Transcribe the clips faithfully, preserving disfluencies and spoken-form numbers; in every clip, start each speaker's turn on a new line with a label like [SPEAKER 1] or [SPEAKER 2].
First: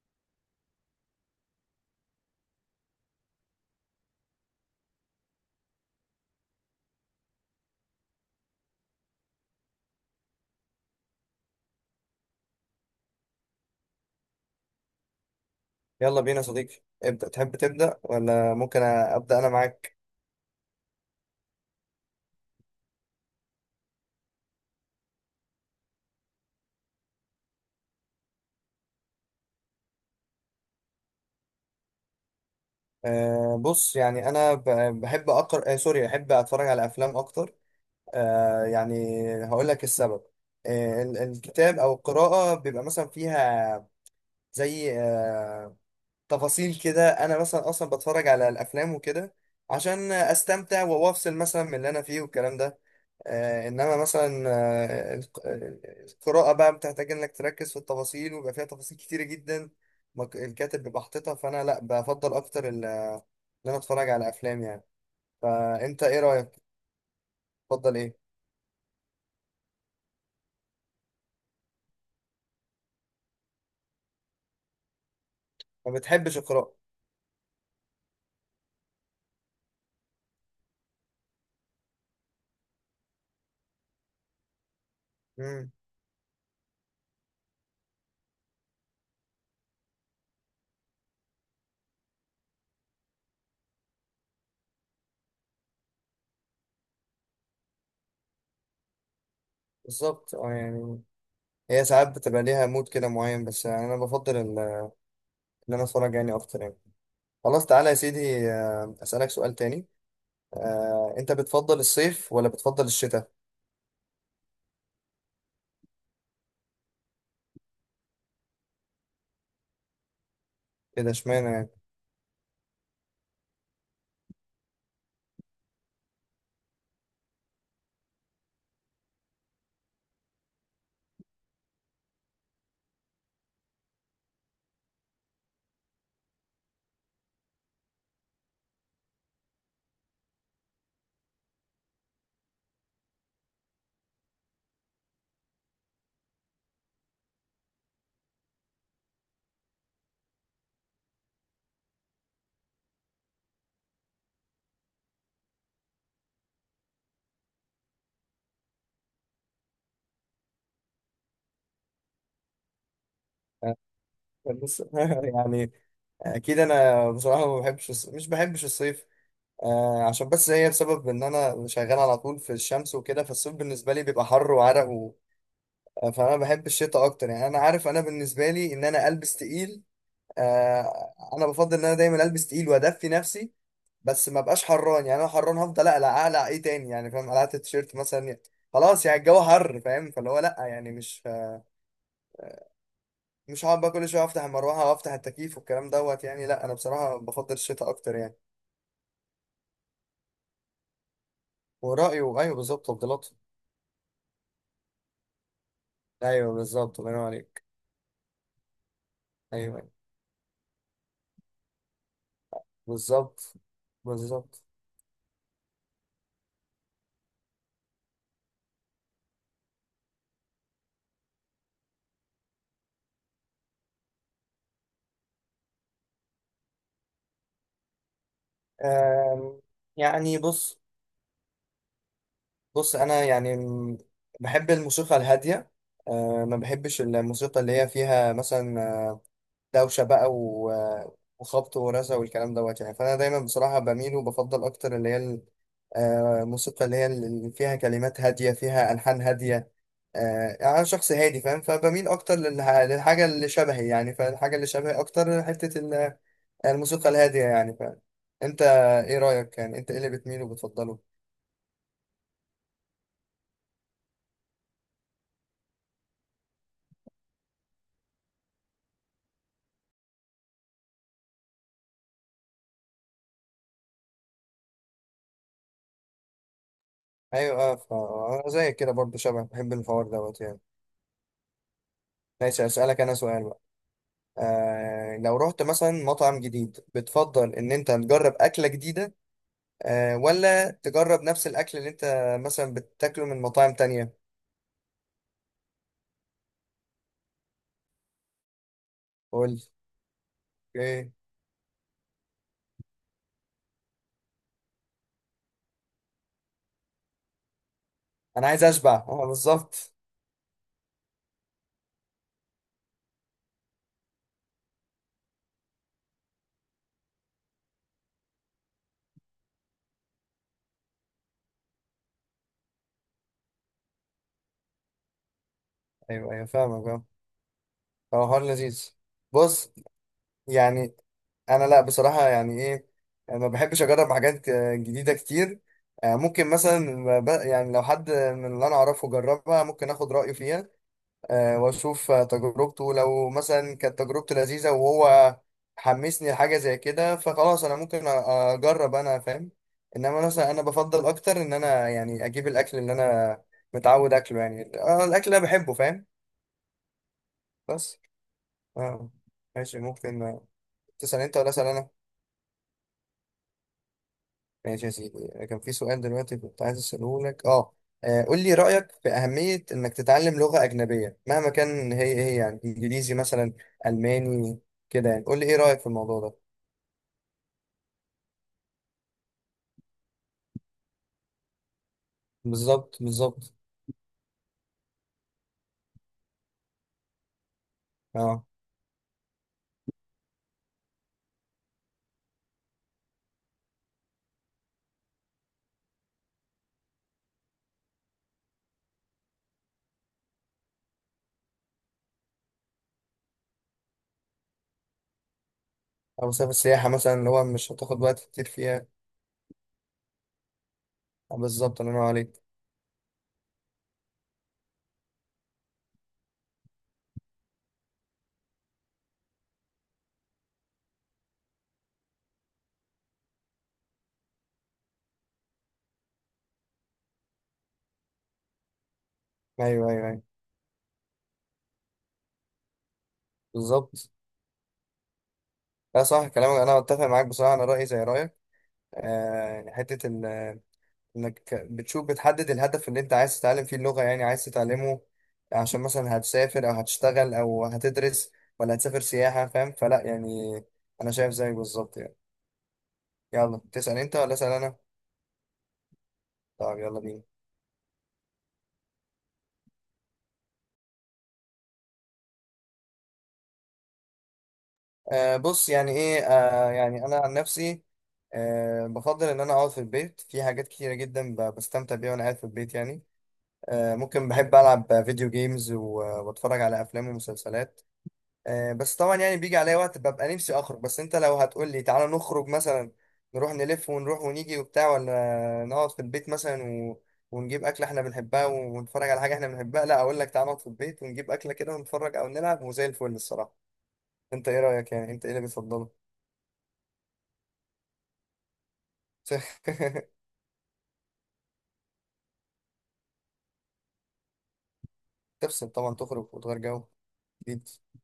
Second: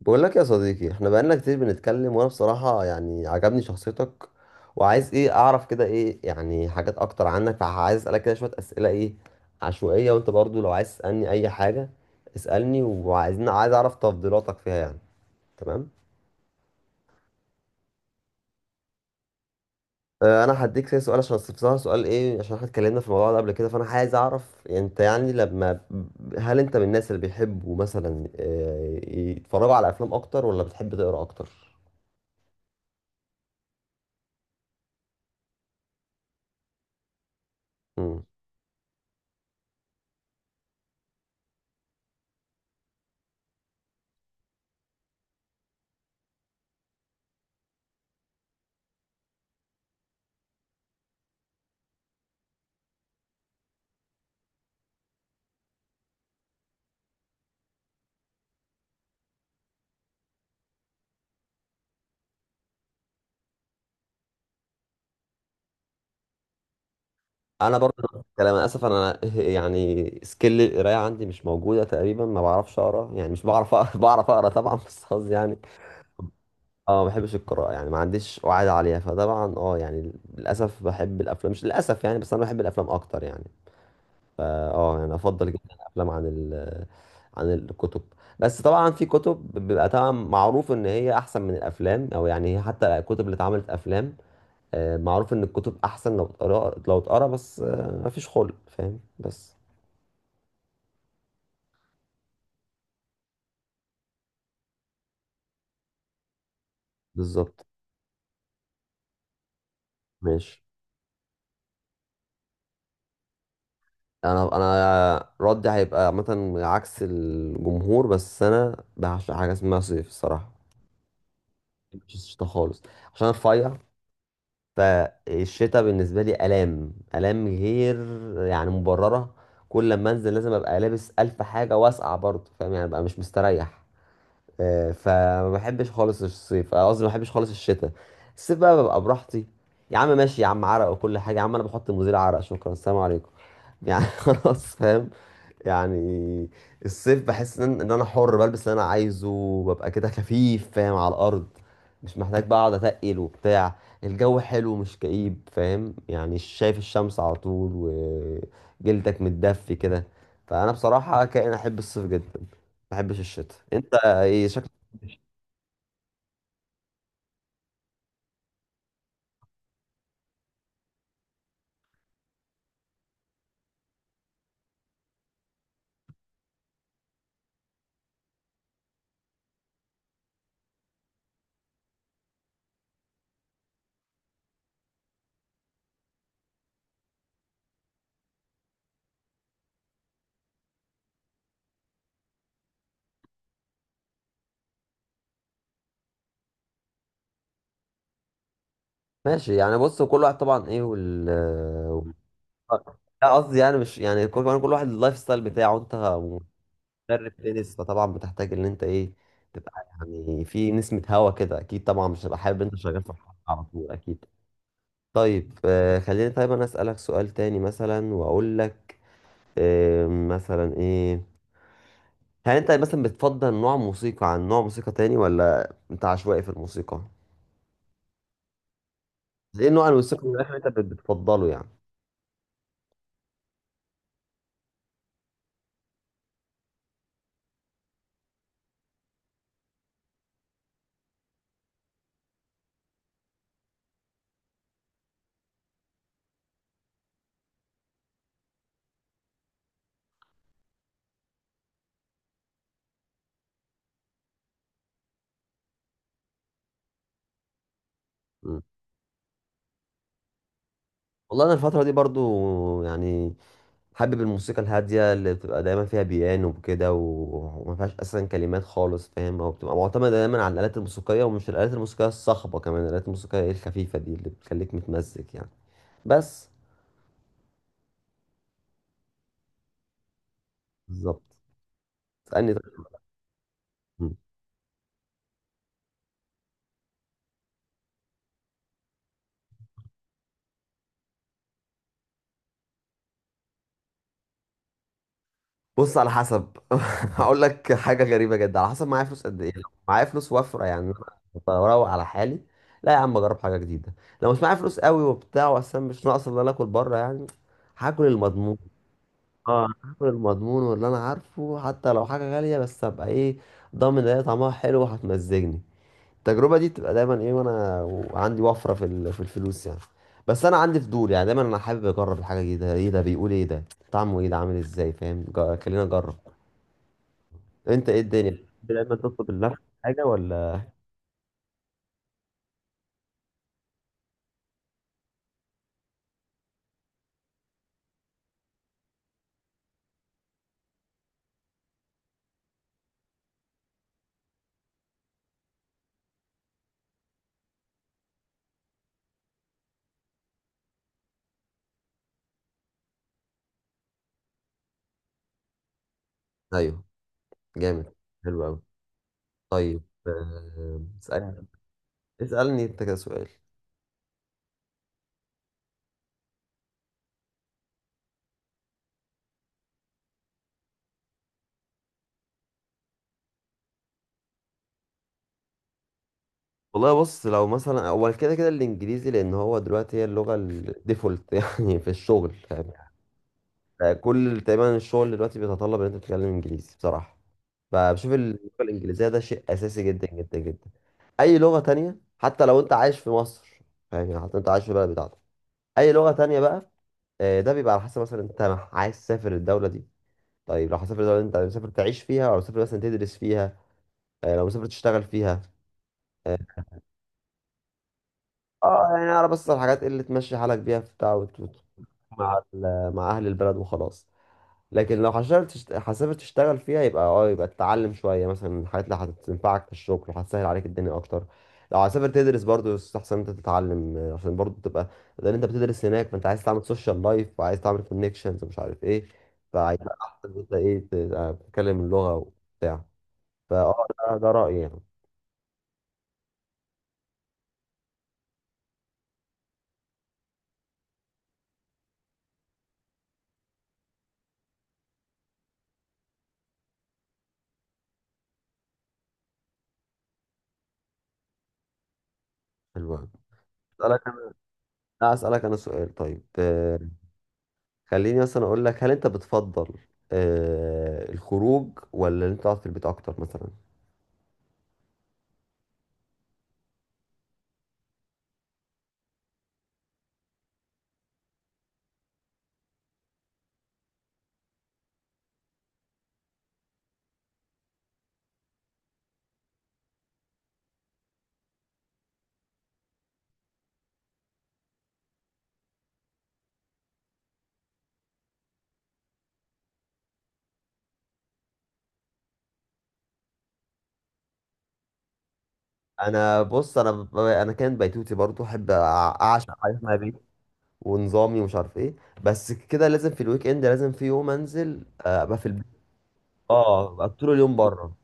[SPEAKER 1] بقول لك يا صديقي، احنا بقالنا كتير بنتكلم وانا بصراحة يعني عجبني شخصيتك. وعايز ايه اعرف كده ايه يعني حاجات اكتر عنك، فعايز اسألك كده شوية اسئلة ايه عشوائية. وانت برضو لو عايز تسألني اي حاجة اسألني. وعايزين عايز اعرف تفضيلاتك فيها يعني. تمام.
[SPEAKER 2] يلا بينا يا صديقي. ابدأ، تحب تبدأ ولا ممكن أبدأ أنا معاك؟
[SPEAKER 1] اه، انا هديك كده سؤال عشان بصراحة سؤال ايه، عشان احنا اتكلمنا في الموضوع ده قبل كده، فانا عايز اعرف انت يعني لما... هل انت من الناس اللي بيحبوا مثلا اه، يتفرجوا على افلام اكتر، ولا بتحب تقرا اكتر؟
[SPEAKER 2] أه بص، يعني أنا ب- بحب أقرأ، أه سوري بحب أتفرج على أفلام أكتر. أه يعني هقول لك السبب. أه ال- الكتاب أو القراءة بيبقى مثلا فيها زي آه، تفاصيل كده. انا مثلا اصلا بتفرج على الافلام وكده عشان استمتع وافصل مثلا من اللي انا فيه والكلام ده. آه انما مثلا آه الق- آه، القراءة بقى بتحتاج انك تركز في التفاصيل، ويبقى فيها تفاصيل كتيرة جدا مك- الكاتب بيبقى حاططها. فانا لا، بفضل اكتر ال- ان انا اتفرج على افلام يعني. فانت ايه رأيك؟
[SPEAKER 1] انا برضه
[SPEAKER 2] تفضل ايه؟
[SPEAKER 1] نفس الكلام. انا اسف، انا يعني سكيل القرايه عندي مش موجوده تقريبا، ما بعرفش اقرا، يعني مش بعرف اقرا بعرف اقرا طبعا، بس قصدي يعني
[SPEAKER 2] ما بتحبش القراءة؟
[SPEAKER 1] اه، ما بحبش القراءه يعني، ما عنديش وعي عليها. فطبعا اه، يعني للاسف بحب الافلام، مش للاسف يعني، بس انا بحب الافلام اكتر يعني. فا اه يعني افضل
[SPEAKER 2] امم
[SPEAKER 1] جدا الافلام عن ال عن الكتب. بس طبعا في كتب بيبقى طبعا معروف ان هي احسن من الافلام، او يعني حتى الكتب اللي اتعملت افلام، آه، معروف ان الكتب احسن لو اتقرا لو اتقرا، بس آه، مفيش خلق فاهم بس.
[SPEAKER 2] بالظبط، اه يعني هي ساعات بتبقى ليها مود كده معين، بس يعني انا بفضل ال- ان انا اتفرج يعني اكتر يعني.
[SPEAKER 1] بالظبط.
[SPEAKER 2] خلاص تعالى يا سيدي، آه، أسألك سؤال تاني.
[SPEAKER 1] ماشي.
[SPEAKER 2] آه، أنت بتفضل الصيف ولا بتفضل الشتاء؟
[SPEAKER 1] انا انا ردي هيبقى مثلا عكس الجمهور، بس انا بعشق حاجه اسمها صيف الصراحه.
[SPEAKER 2] كده اشمعنى يعني؟
[SPEAKER 1] مش الشتا خالص. عشان أنا رفيع. فالشتا بالنسبه لي الام الام، غير يعني مبرره. كل لما انزل لازم ابقى لابس الف حاجه واسقع برضه، فاهم يعني؟ ابقى مش مستريح. آه، فما بحبش خالص الصيف، آه، قصدي ما بحبش خالص الشتاء. الصيف بقى ببقى براحتي. يا عم ماشي يا عم، عرق وكل حاجة يا عم، انا بحط مزيل عرق، شكرا، السلام عليكم. يعني خلاص فاهم. يعني الصيف بحس ان إن انا حر، بلبس اللي انا عايزه وببقى كده خفيف فاهم على الارض. مش محتاج بقى اقعد اتقل وبتاع. الجو حلو مش كئيب، فاهم يعني؟ شايف الشمس على طول، وجلدك متدفي كده. فانا بصراحة كائن احب الصيف جدا، ما بحبش الشتاء.
[SPEAKER 2] آه،
[SPEAKER 1] انت ايه شكلك؟
[SPEAKER 2] بص، يعني أكيد أنا بصراحة ما بحبش الص- مش بحبش الصيف. آه، عشان بس هي بسبب إن أنا شغال على طول في الشمس وكده، فالصيف بالنسبة لي بيبقى حر وعرق و... آه، فأنا بحب الشتاء أكتر. يعني أنا عارف أنا بالنسبة لي إن أنا ألبس تقيل. آه انا بفضل ان انا دايما البس تقيل وادفي نفسي، بس ما بقاش حران. يعني انا حران هفضل اقلع، اقلع ايه تاني يعني؟ فاهم، قلعت التيشيرت مثلا يعني خلاص. يعني الجو حر فاهم، فاللي هو لا يعني مش مش هقعد بقى كل شويه افتح المروحه وافتح التكييف والكلام دوت يعني. لا انا بصراحه بفضل الشتاء اكتر يعني.
[SPEAKER 1] ماشي يعني، بص كل واحد طبعا ايه وال
[SPEAKER 2] ورايه.
[SPEAKER 1] وال-
[SPEAKER 2] ايوه بالظبط، تفضيلاته.
[SPEAKER 1] لا، قصدي يعني مش، يعني كل، كمان كل واحد اللايف ستايل بتاعه. انت
[SPEAKER 2] ايوه بالظبط، الله ينور
[SPEAKER 1] مدرب
[SPEAKER 2] عليك.
[SPEAKER 1] تنس، فطبعا بتحتاج ان انت ايه
[SPEAKER 2] ايوه
[SPEAKER 1] تبقى
[SPEAKER 2] أيوة،
[SPEAKER 1] يعني في نسمة هوا كده اكيد. طبعا مش هبقى حابب انت شغال في الحر
[SPEAKER 2] بالظبط
[SPEAKER 1] على طول، اكيد.
[SPEAKER 2] بالظبط.
[SPEAKER 1] طيب آه خليني، طيب انا اسألك سؤال تاني مثلا، واقول لك آه مثلا ايه. هل انت مثلا بتفضل نوع موسيقى عن نوع موسيقى تاني، ولا انت عشوائي في الموسيقى؟
[SPEAKER 2] آم،
[SPEAKER 1] ايه نوع الموسيقى
[SPEAKER 2] يعني
[SPEAKER 1] اللي انت
[SPEAKER 2] بص،
[SPEAKER 1] بت- بتفضله يعني؟
[SPEAKER 2] بص انا يعني م- بحب الموسيقى الهاديه. أه ما بحبش الموسيقى اللي هي فيها مثلا آه، دوشه بقى و- آه، وخبط ورزع والكلام دوت يعني. فانا دايما بصراحه بميل وبفضل اكتر اللي هي ال- آه، الموسيقى اللي هي اللي فيها كلمات هاديه، فيها الحان هاديه. آه، يعني انا شخص هادي فاهم، فبميل اكتر للح- للحاجه اللي شبهي يعني، فالحاجه اللي شبهي اكتر حته ال- الموسيقى الهاديه يعني فاهم. انت ايه رايك يعني، انت ايه اللي بتميل وبتفضله؟
[SPEAKER 1] والله انا الفتره دي برضو يعني حابب الموسيقى الهاديه اللي بتبقى دايما فيها بيانو وكده، و- وما فيهاش اصلا كلمات خالص فاهم، او بتبقى معتمده دايما على الالات الموسيقيه، ومش الالات الموسيقيه الصاخبه، كمان الالات الموسيقيه إيه الخفيفه دي اللي بتخليك متمزج يعني. بس.
[SPEAKER 2] ايوه اه، فانا زي كده برضه شبه بحب الحوار دوت يعني.
[SPEAKER 1] بالظبط. اسالني
[SPEAKER 2] ماشي
[SPEAKER 1] طيب.
[SPEAKER 2] اسالك انا سؤال بقى.
[SPEAKER 1] مم.
[SPEAKER 2] آه لو رحت مثلا مطعم جديد، بتفضل ان انت تجرب اكله جديده آه ولا تجرب نفس الاكل اللي انت مثلا بتاكله من مطاعم تانية؟
[SPEAKER 1] بص على حسب. هقول لك حاجه غريبه جدا، على حسب معايا فلوس قد
[SPEAKER 2] قول
[SPEAKER 1] ايه.
[SPEAKER 2] لي.
[SPEAKER 1] لو معايا فلوس وفره يعني،
[SPEAKER 2] ايه،
[SPEAKER 1] أنا بروق على حالي. لا يا عم، اجرب حاجه جديده. لو مش معايا فلوس قوي وبتاع، واصلا مش ناقص الا انا اكل بره يعني، هاكل
[SPEAKER 2] انا
[SPEAKER 1] المضمون.
[SPEAKER 2] عايز اشبع اه
[SPEAKER 1] اه،
[SPEAKER 2] بالظبط.
[SPEAKER 1] هاكل المضمون واللي انا عارفه، حتى لو حاجه غاليه بس ابقى ايه ضامن ان هي طعمها حلو وهتمزجني. التجربه دي بتبقى دايما ايه، وانا وعندي وفره في ال- في الفلوس يعني. بس انا عندي فضول يعني، دايما انا حابب اجرب الحاجه جديده، ايه ده بيقول؟ ايه ده طعمه ايه؟ ده عامل ازاي؟ فاهم، جا- خلينا اجرب.
[SPEAKER 2] ايوه ايوه فاهمك اه.
[SPEAKER 1] انت ايه
[SPEAKER 2] هو
[SPEAKER 1] الدنيا،
[SPEAKER 2] حوار
[SPEAKER 1] بتحب دايما
[SPEAKER 2] لذيذ.
[SPEAKER 1] تطلب لنفسك
[SPEAKER 2] بص،
[SPEAKER 1] حاجه ولا؟
[SPEAKER 2] يعني انا لا بصراحه يعني ايه، انا ما بحبش اجرب حاجات آه، جديده كتير. آه، ممكن مثلا ب- يعني لو حد من اللي انا اعرفه جربها ممكن اخد رايه فيها. آه، واشوف آه، تجربته. لو مثلا كانت تجربته لذيذه وهو حمسني لحاجه زي كده، فخلاص انا ممكن أ- اجرب انا فاهم. انما مثلا انا بفضل اكتر ان انا يعني اجيب الاكل اللي انا متعود اكله يعني، آه، الاكل اللي انا بحبه فاهم.
[SPEAKER 1] ايوه. جامد.
[SPEAKER 2] بس
[SPEAKER 1] حلو قوي.
[SPEAKER 2] اه. ماشي،
[SPEAKER 1] طيب
[SPEAKER 2] ممكن آه،
[SPEAKER 1] آه،
[SPEAKER 2] تسال انت
[SPEAKER 1] اسالني.
[SPEAKER 2] ولا اسال انا؟
[SPEAKER 1] اسالني انت كده سؤال.
[SPEAKER 2] ماشي يا سيدي، كان في سؤال دلوقتي كنت عايز أسأله لك اه. آه، قول لي رأيك في أهمية إنك تتعلم لغة أجنبية، مهما كان هي هي يعني إنجليزي مثلا، ألماني كده يعني. قول لي إيه رأيك في الموضوع ده.
[SPEAKER 1] والله بص، لو مثلا اول كده كده الانجليزي، لان هو دلوقتي هي اللغه الديفولت يعني في الشغل فاهم.
[SPEAKER 2] بالظبط بالظبط
[SPEAKER 1] يعني كل تقريبا الشغل دلوقتي بيتطلب ان انت تتكلم انجليزي بصراحه. فبشوف اللغه
[SPEAKER 2] اه.
[SPEAKER 1] الانجليزيه ده شيء اساسي جدا جدا جدا. اي لغه تانية حتى لو انت عايش في مصر، فاهم يعني؟ حتى انت عايش في البلد بتاعتك، اي لغه تانية بقى، آه، ده بيبقى على حسب مثلا انت عايز تسافر الدوله دي. طيب لو هتسافر الدوله اللي انت مسافر تعيش فيها، او مسافر مثلا تدرس فيها، آه، لو مسافر تشتغل فيها،
[SPEAKER 2] أو
[SPEAKER 1] آه،
[SPEAKER 2] مسافة السياحة مثلا اللي هو مش هتاخد وقت كتير
[SPEAKER 1] اه
[SPEAKER 2] فيها.
[SPEAKER 1] يعني اعرف بس الحاجات اللي تمشي حالك بيها في بتاع
[SPEAKER 2] آه،
[SPEAKER 1] وت- وت-
[SPEAKER 2] بالظبط، الله ينور
[SPEAKER 1] مع
[SPEAKER 2] عليك.
[SPEAKER 1] ال- مع اهل البلد وخلاص. لكن لو حشرت تشت- حسبت تشتغل فيها، يبقى اه يبقى تتعلم شويه مثلا الحاجات اللي هتنفعك في الشغل وهتسهل عليك الدنيا اكتر. لو هتسافر تدرس برضه يستحسن انت تتعلم، آه، عشان برضه تبقى، لان انت بتدرس هناك، فانت عايز تعمل سوشيال لايف وعايز تعمل كونكشنز ومش عارف ايه.
[SPEAKER 2] أيوه
[SPEAKER 1] فهيبقى
[SPEAKER 2] أيوه أيوه.
[SPEAKER 1] احسن إن انت ايه تبقى بتتكلم اللغه وبتاع. فاه
[SPEAKER 2] بالظبط.
[SPEAKER 1] ده ده رايي يعني.
[SPEAKER 2] لا صح كلامك، أنا أتفق معاك بصراحة. أنا رأيي زي رأيك. آه يعني حتة ال، انك بتشوف بتحدد الهدف اللي انت عايز تتعلم فيه اللغة، يعني عايز تتعلمه عشان مثلا هتسافر او هتشتغل او هتدرس ولا هتسافر سياحة فاهم. فلا يعني انا شايف زيك بالظبط يعني.
[SPEAKER 1] حلو أوي.
[SPEAKER 2] يلا تسأل
[SPEAKER 1] اسالك
[SPEAKER 2] انت
[SPEAKER 1] انا.
[SPEAKER 2] ولا اسأل انا؟
[SPEAKER 1] لا، اسالك انا سؤال طيب.
[SPEAKER 2] طب يلا بينا.
[SPEAKER 1] خليني مثلا اقول لك، هل انت بتفضل آه الخروج ولا ان انت تقعد في البيت اكتر مثلا؟
[SPEAKER 2] آه بص، يعني ايه، آه يعني انا عن نفسي آه بفضل ان انا اقعد في البيت. في حاجات كتيرة جدا ب- بستمتع بيها وانا قاعد في البيت يعني. آه ممكن، بحب العب فيديو جيمز واتفرج على افلام ومسلسلات. آه، بس طبعا يعني بيجي عليا وقت ببقى نفسي اخرج. بس انت لو هتقول لي تعالى نخرج مثلا، نروح نلف ونروح ونيجي وبتاع، ولا نقعد في البيت مثلا و... ونجيب اكله احنا بنحبها ونتفرج على حاجه احنا بنحبها، لا اقول لك تعالى نقعد في البيت ونجيب اكله كده ونتفرج او نلعب وزي الفل الصراحه. انت ايه رايك يعني، انت ايه اللي بتفضله؟
[SPEAKER 1] انا بص، انا ب- انا كان بيتوتي برضو، احب أع- اعشق حاجه اسمها بيت، ونظامي ومش عارف ايه. بس كده لازم في الويك اند، لازم في يوم انزل، آه، ابقى في البيت،
[SPEAKER 2] تفصل طبعا، تخرج وتغير جو
[SPEAKER 1] اه، ابقى طول اليوم
[SPEAKER 2] جديد.
[SPEAKER 1] بره.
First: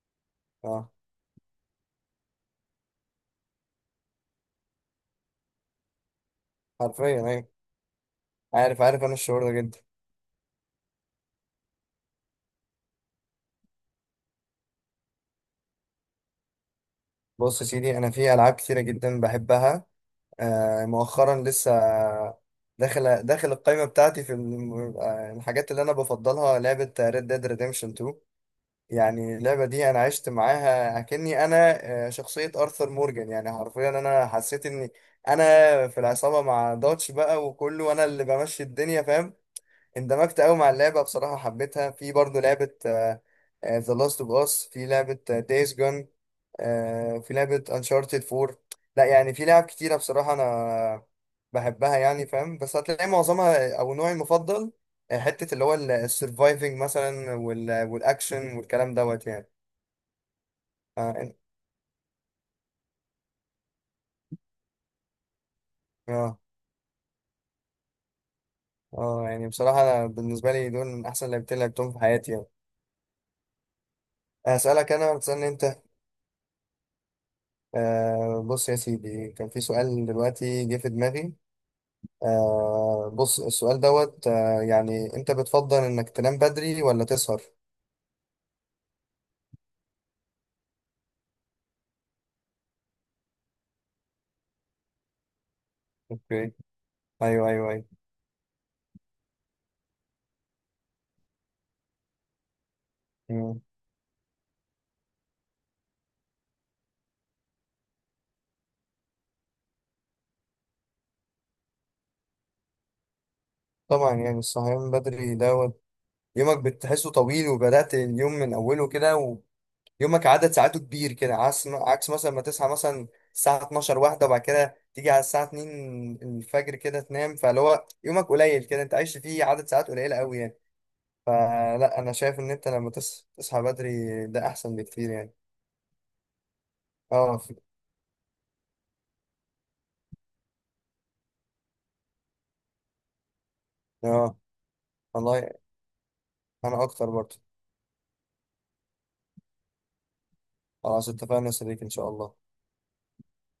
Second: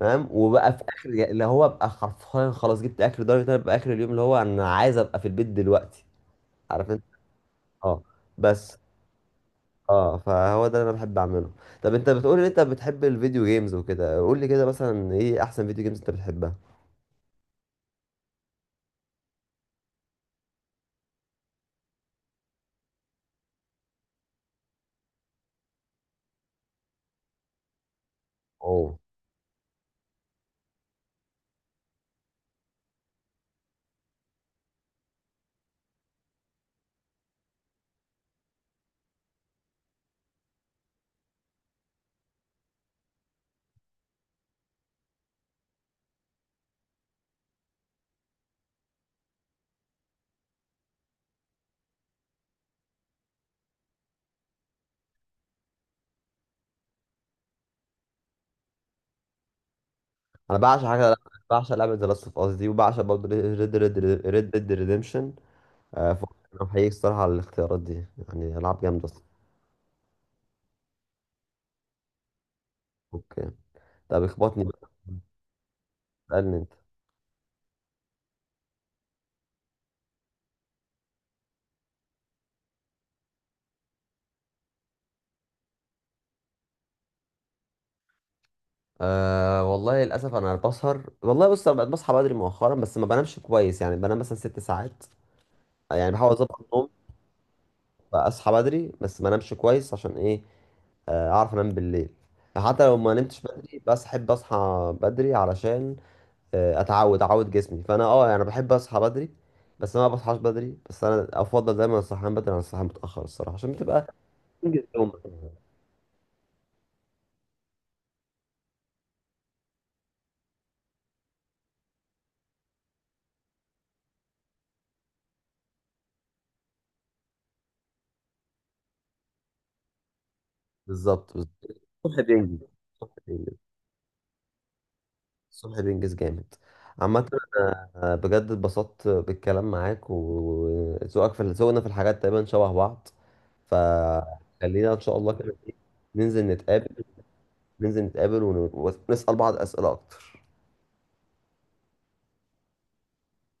[SPEAKER 1] تمام، وبقى في
[SPEAKER 2] اه
[SPEAKER 1] اخر اللي هو، ابقى حرفيا خلاص جبت اخر درجه إن انا ابقى اخر اليوم اللي هو انا عايز ابقى في البيت دلوقتي، عارف انت؟
[SPEAKER 2] حرفيا، ايوه.
[SPEAKER 1] اه. بس
[SPEAKER 2] عارف عارف، انا الشعور ده جدا.
[SPEAKER 1] اه، فهو ده اللي انا بحب اعمله. طب انت بتقول ان انت بتحب الفيديو جيمز وكده، قول لي كده مثلا ايه احسن فيديو جيمز انت بتحبها؟
[SPEAKER 2] بص يا سيدي، انا في العاب كتيره جدا بحبها. آه، مؤخرا لسه داخل داخل القائمة بتاعتي في الم- آه، الحاجات اللي أنا بفضلها لعبة Red Dead Redemption اتنين.
[SPEAKER 1] اوه،
[SPEAKER 2] يعني اللعبة دي أنا عشت معاها أكني أنا آه، شخصية أرثر مورجان. يعني حرفيا أنا حسيت إني أنا في العصابة مع دوتش بقى وكله وأنا اللي بمشي الدنيا فاهم. اندمجت أوي مع اللعبة بصراحة، حبيتها. في برضه لعبة آه، آه، The Last of Us، في لعبة آه، Days Gone، آه، في لعبة انشارتد اربعة. لا يعني في لعب كتيرة بصراحة انا بحبها يعني فاهم. بس هتلاقي معظمها او نوعي المفضل آه، حتة اللي هو السرفايفنج مثلا وال- والاكشن والكلام دوت يعني.
[SPEAKER 1] انا بعشق
[SPEAKER 2] اه
[SPEAKER 1] حاجه،
[SPEAKER 2] إن-
[SPEAKER 1] بعشق لعبه ذا لاست اوف اس دي، وبعشق برضه ريد ريد ريد ديد ريديمشن. فانا
[SPEAKER 2] اه.
[SPEAKER 1] بحييك الصراحه على الاختيارات دي. يعني العاب جامده
[SPEAKER 2] آه،
[SPEAKER 1] الصراحة.
[SPEAKER 2] يعني بصراحة أنا بالنسبة لي دول من أحسن لعبتين لعبتهم في حياتي يعني.
[SPEAKER 1] اوكي. طب اخبطني بقى.
[SPEAKER 2] أسألك أنا وتسألني أنت.
[SPEAKER 1] اسالني انت.
[SPEAKER 2] آه بص يا سيدي، كان في سؤال دلوقتي جه في دماغي. آه بص، السؤال دوت آه يعني، أنت بتفضل إنك تنام بدري ولا تسهر؟
[SPEAKER 1] أه والله للاسف انا بسهر. والله بص، انا بقيت بصحى بدري مؤخرا بس ما بنامش كويس، يعني بنام مثلا ست ساعات. يعني بحاول
[SPEAKER 2] اوكي.
[SPEAKER 1] اظبط النوم،
[SPEAKER 2] ايوه ايوه ايوه.
[SPEAKER 1] بقى اصحى بدري بس ما انامش كويس. عشان ايه؟ آه، اعرف انام بالليل. حتى لو ما نمتش
[SPEAKER 2] مم.
[SPEAKER 1] بدري بس احب اصحى بدري علشان آه، اتعود اعود جسمي. فانا اه يعني بحب اصحى بدري، بس انا ما بصحاش بدري. بس انا افضل دايما الصحيان بدري عن الصحيان متاخر، الصراحه عشان بتبقى
[SPEAKER 2] طبعا يعني
[SPEAKER 1] انجز
[SPEAKER 2] الصحيان
[SPEAKER 1] يومك.
[SPEAKER 2] بدري دوت، يومك بتحسه طويل وبدأت اليوم من اوله كده، ويومك عدد ساعاته كبير كده، عكس عكس مثلا ما تصحى مثلا الساعة اتناشر واحدة، وبعد كده تيجي على الساعة اتنين الفجر كده تنام، فاللي هو يومك قليل كده انت عايش فيه، عدد ساعات قليلة قوي يعني.
[SPEAKER 1] بالظبط بالظبط.
[SPEAKER 2] فلا انا
[SPEAKER 1] الصبح
[SPEAKER 2] شايف ان
[SPEAKER 1] بينجز.
[SPEAKER 2] انت لما
[SPEAKER 1] الصبح
[SPEAKER 2] تص-
[SPEAKER 1] بينجز.
[SPEAKER 2] تصحى بدري ده احسن بكتير يعني.
[SPEAKER 1] الصبح بينجز جامد، عامة.
[SPEAKER 2] اه
[SPEAKER 1] أنا آه، بجد اتبسطت بالكلام معاك، وذوقك في ذوقنا في الحاجات تقريبا شبه بعض.
[SPEAKER 2] اه.
[SPEAKER 1] فخلينا ان شاء الله
[SPEAKER 2] والله
[SPEAKER 1] كده إيه، ننزل
[SPEAKER 2] انا
[SPEAKER 1] نتقابل
[SPEAKER 2] اكتر برضه.
[SPEAKER 1] ننزل نتقابل ونسأل بعض أسئلة أكتر.
[SPEAKER 2] خلاص اتفقنا يا صديقي ان شاء الله.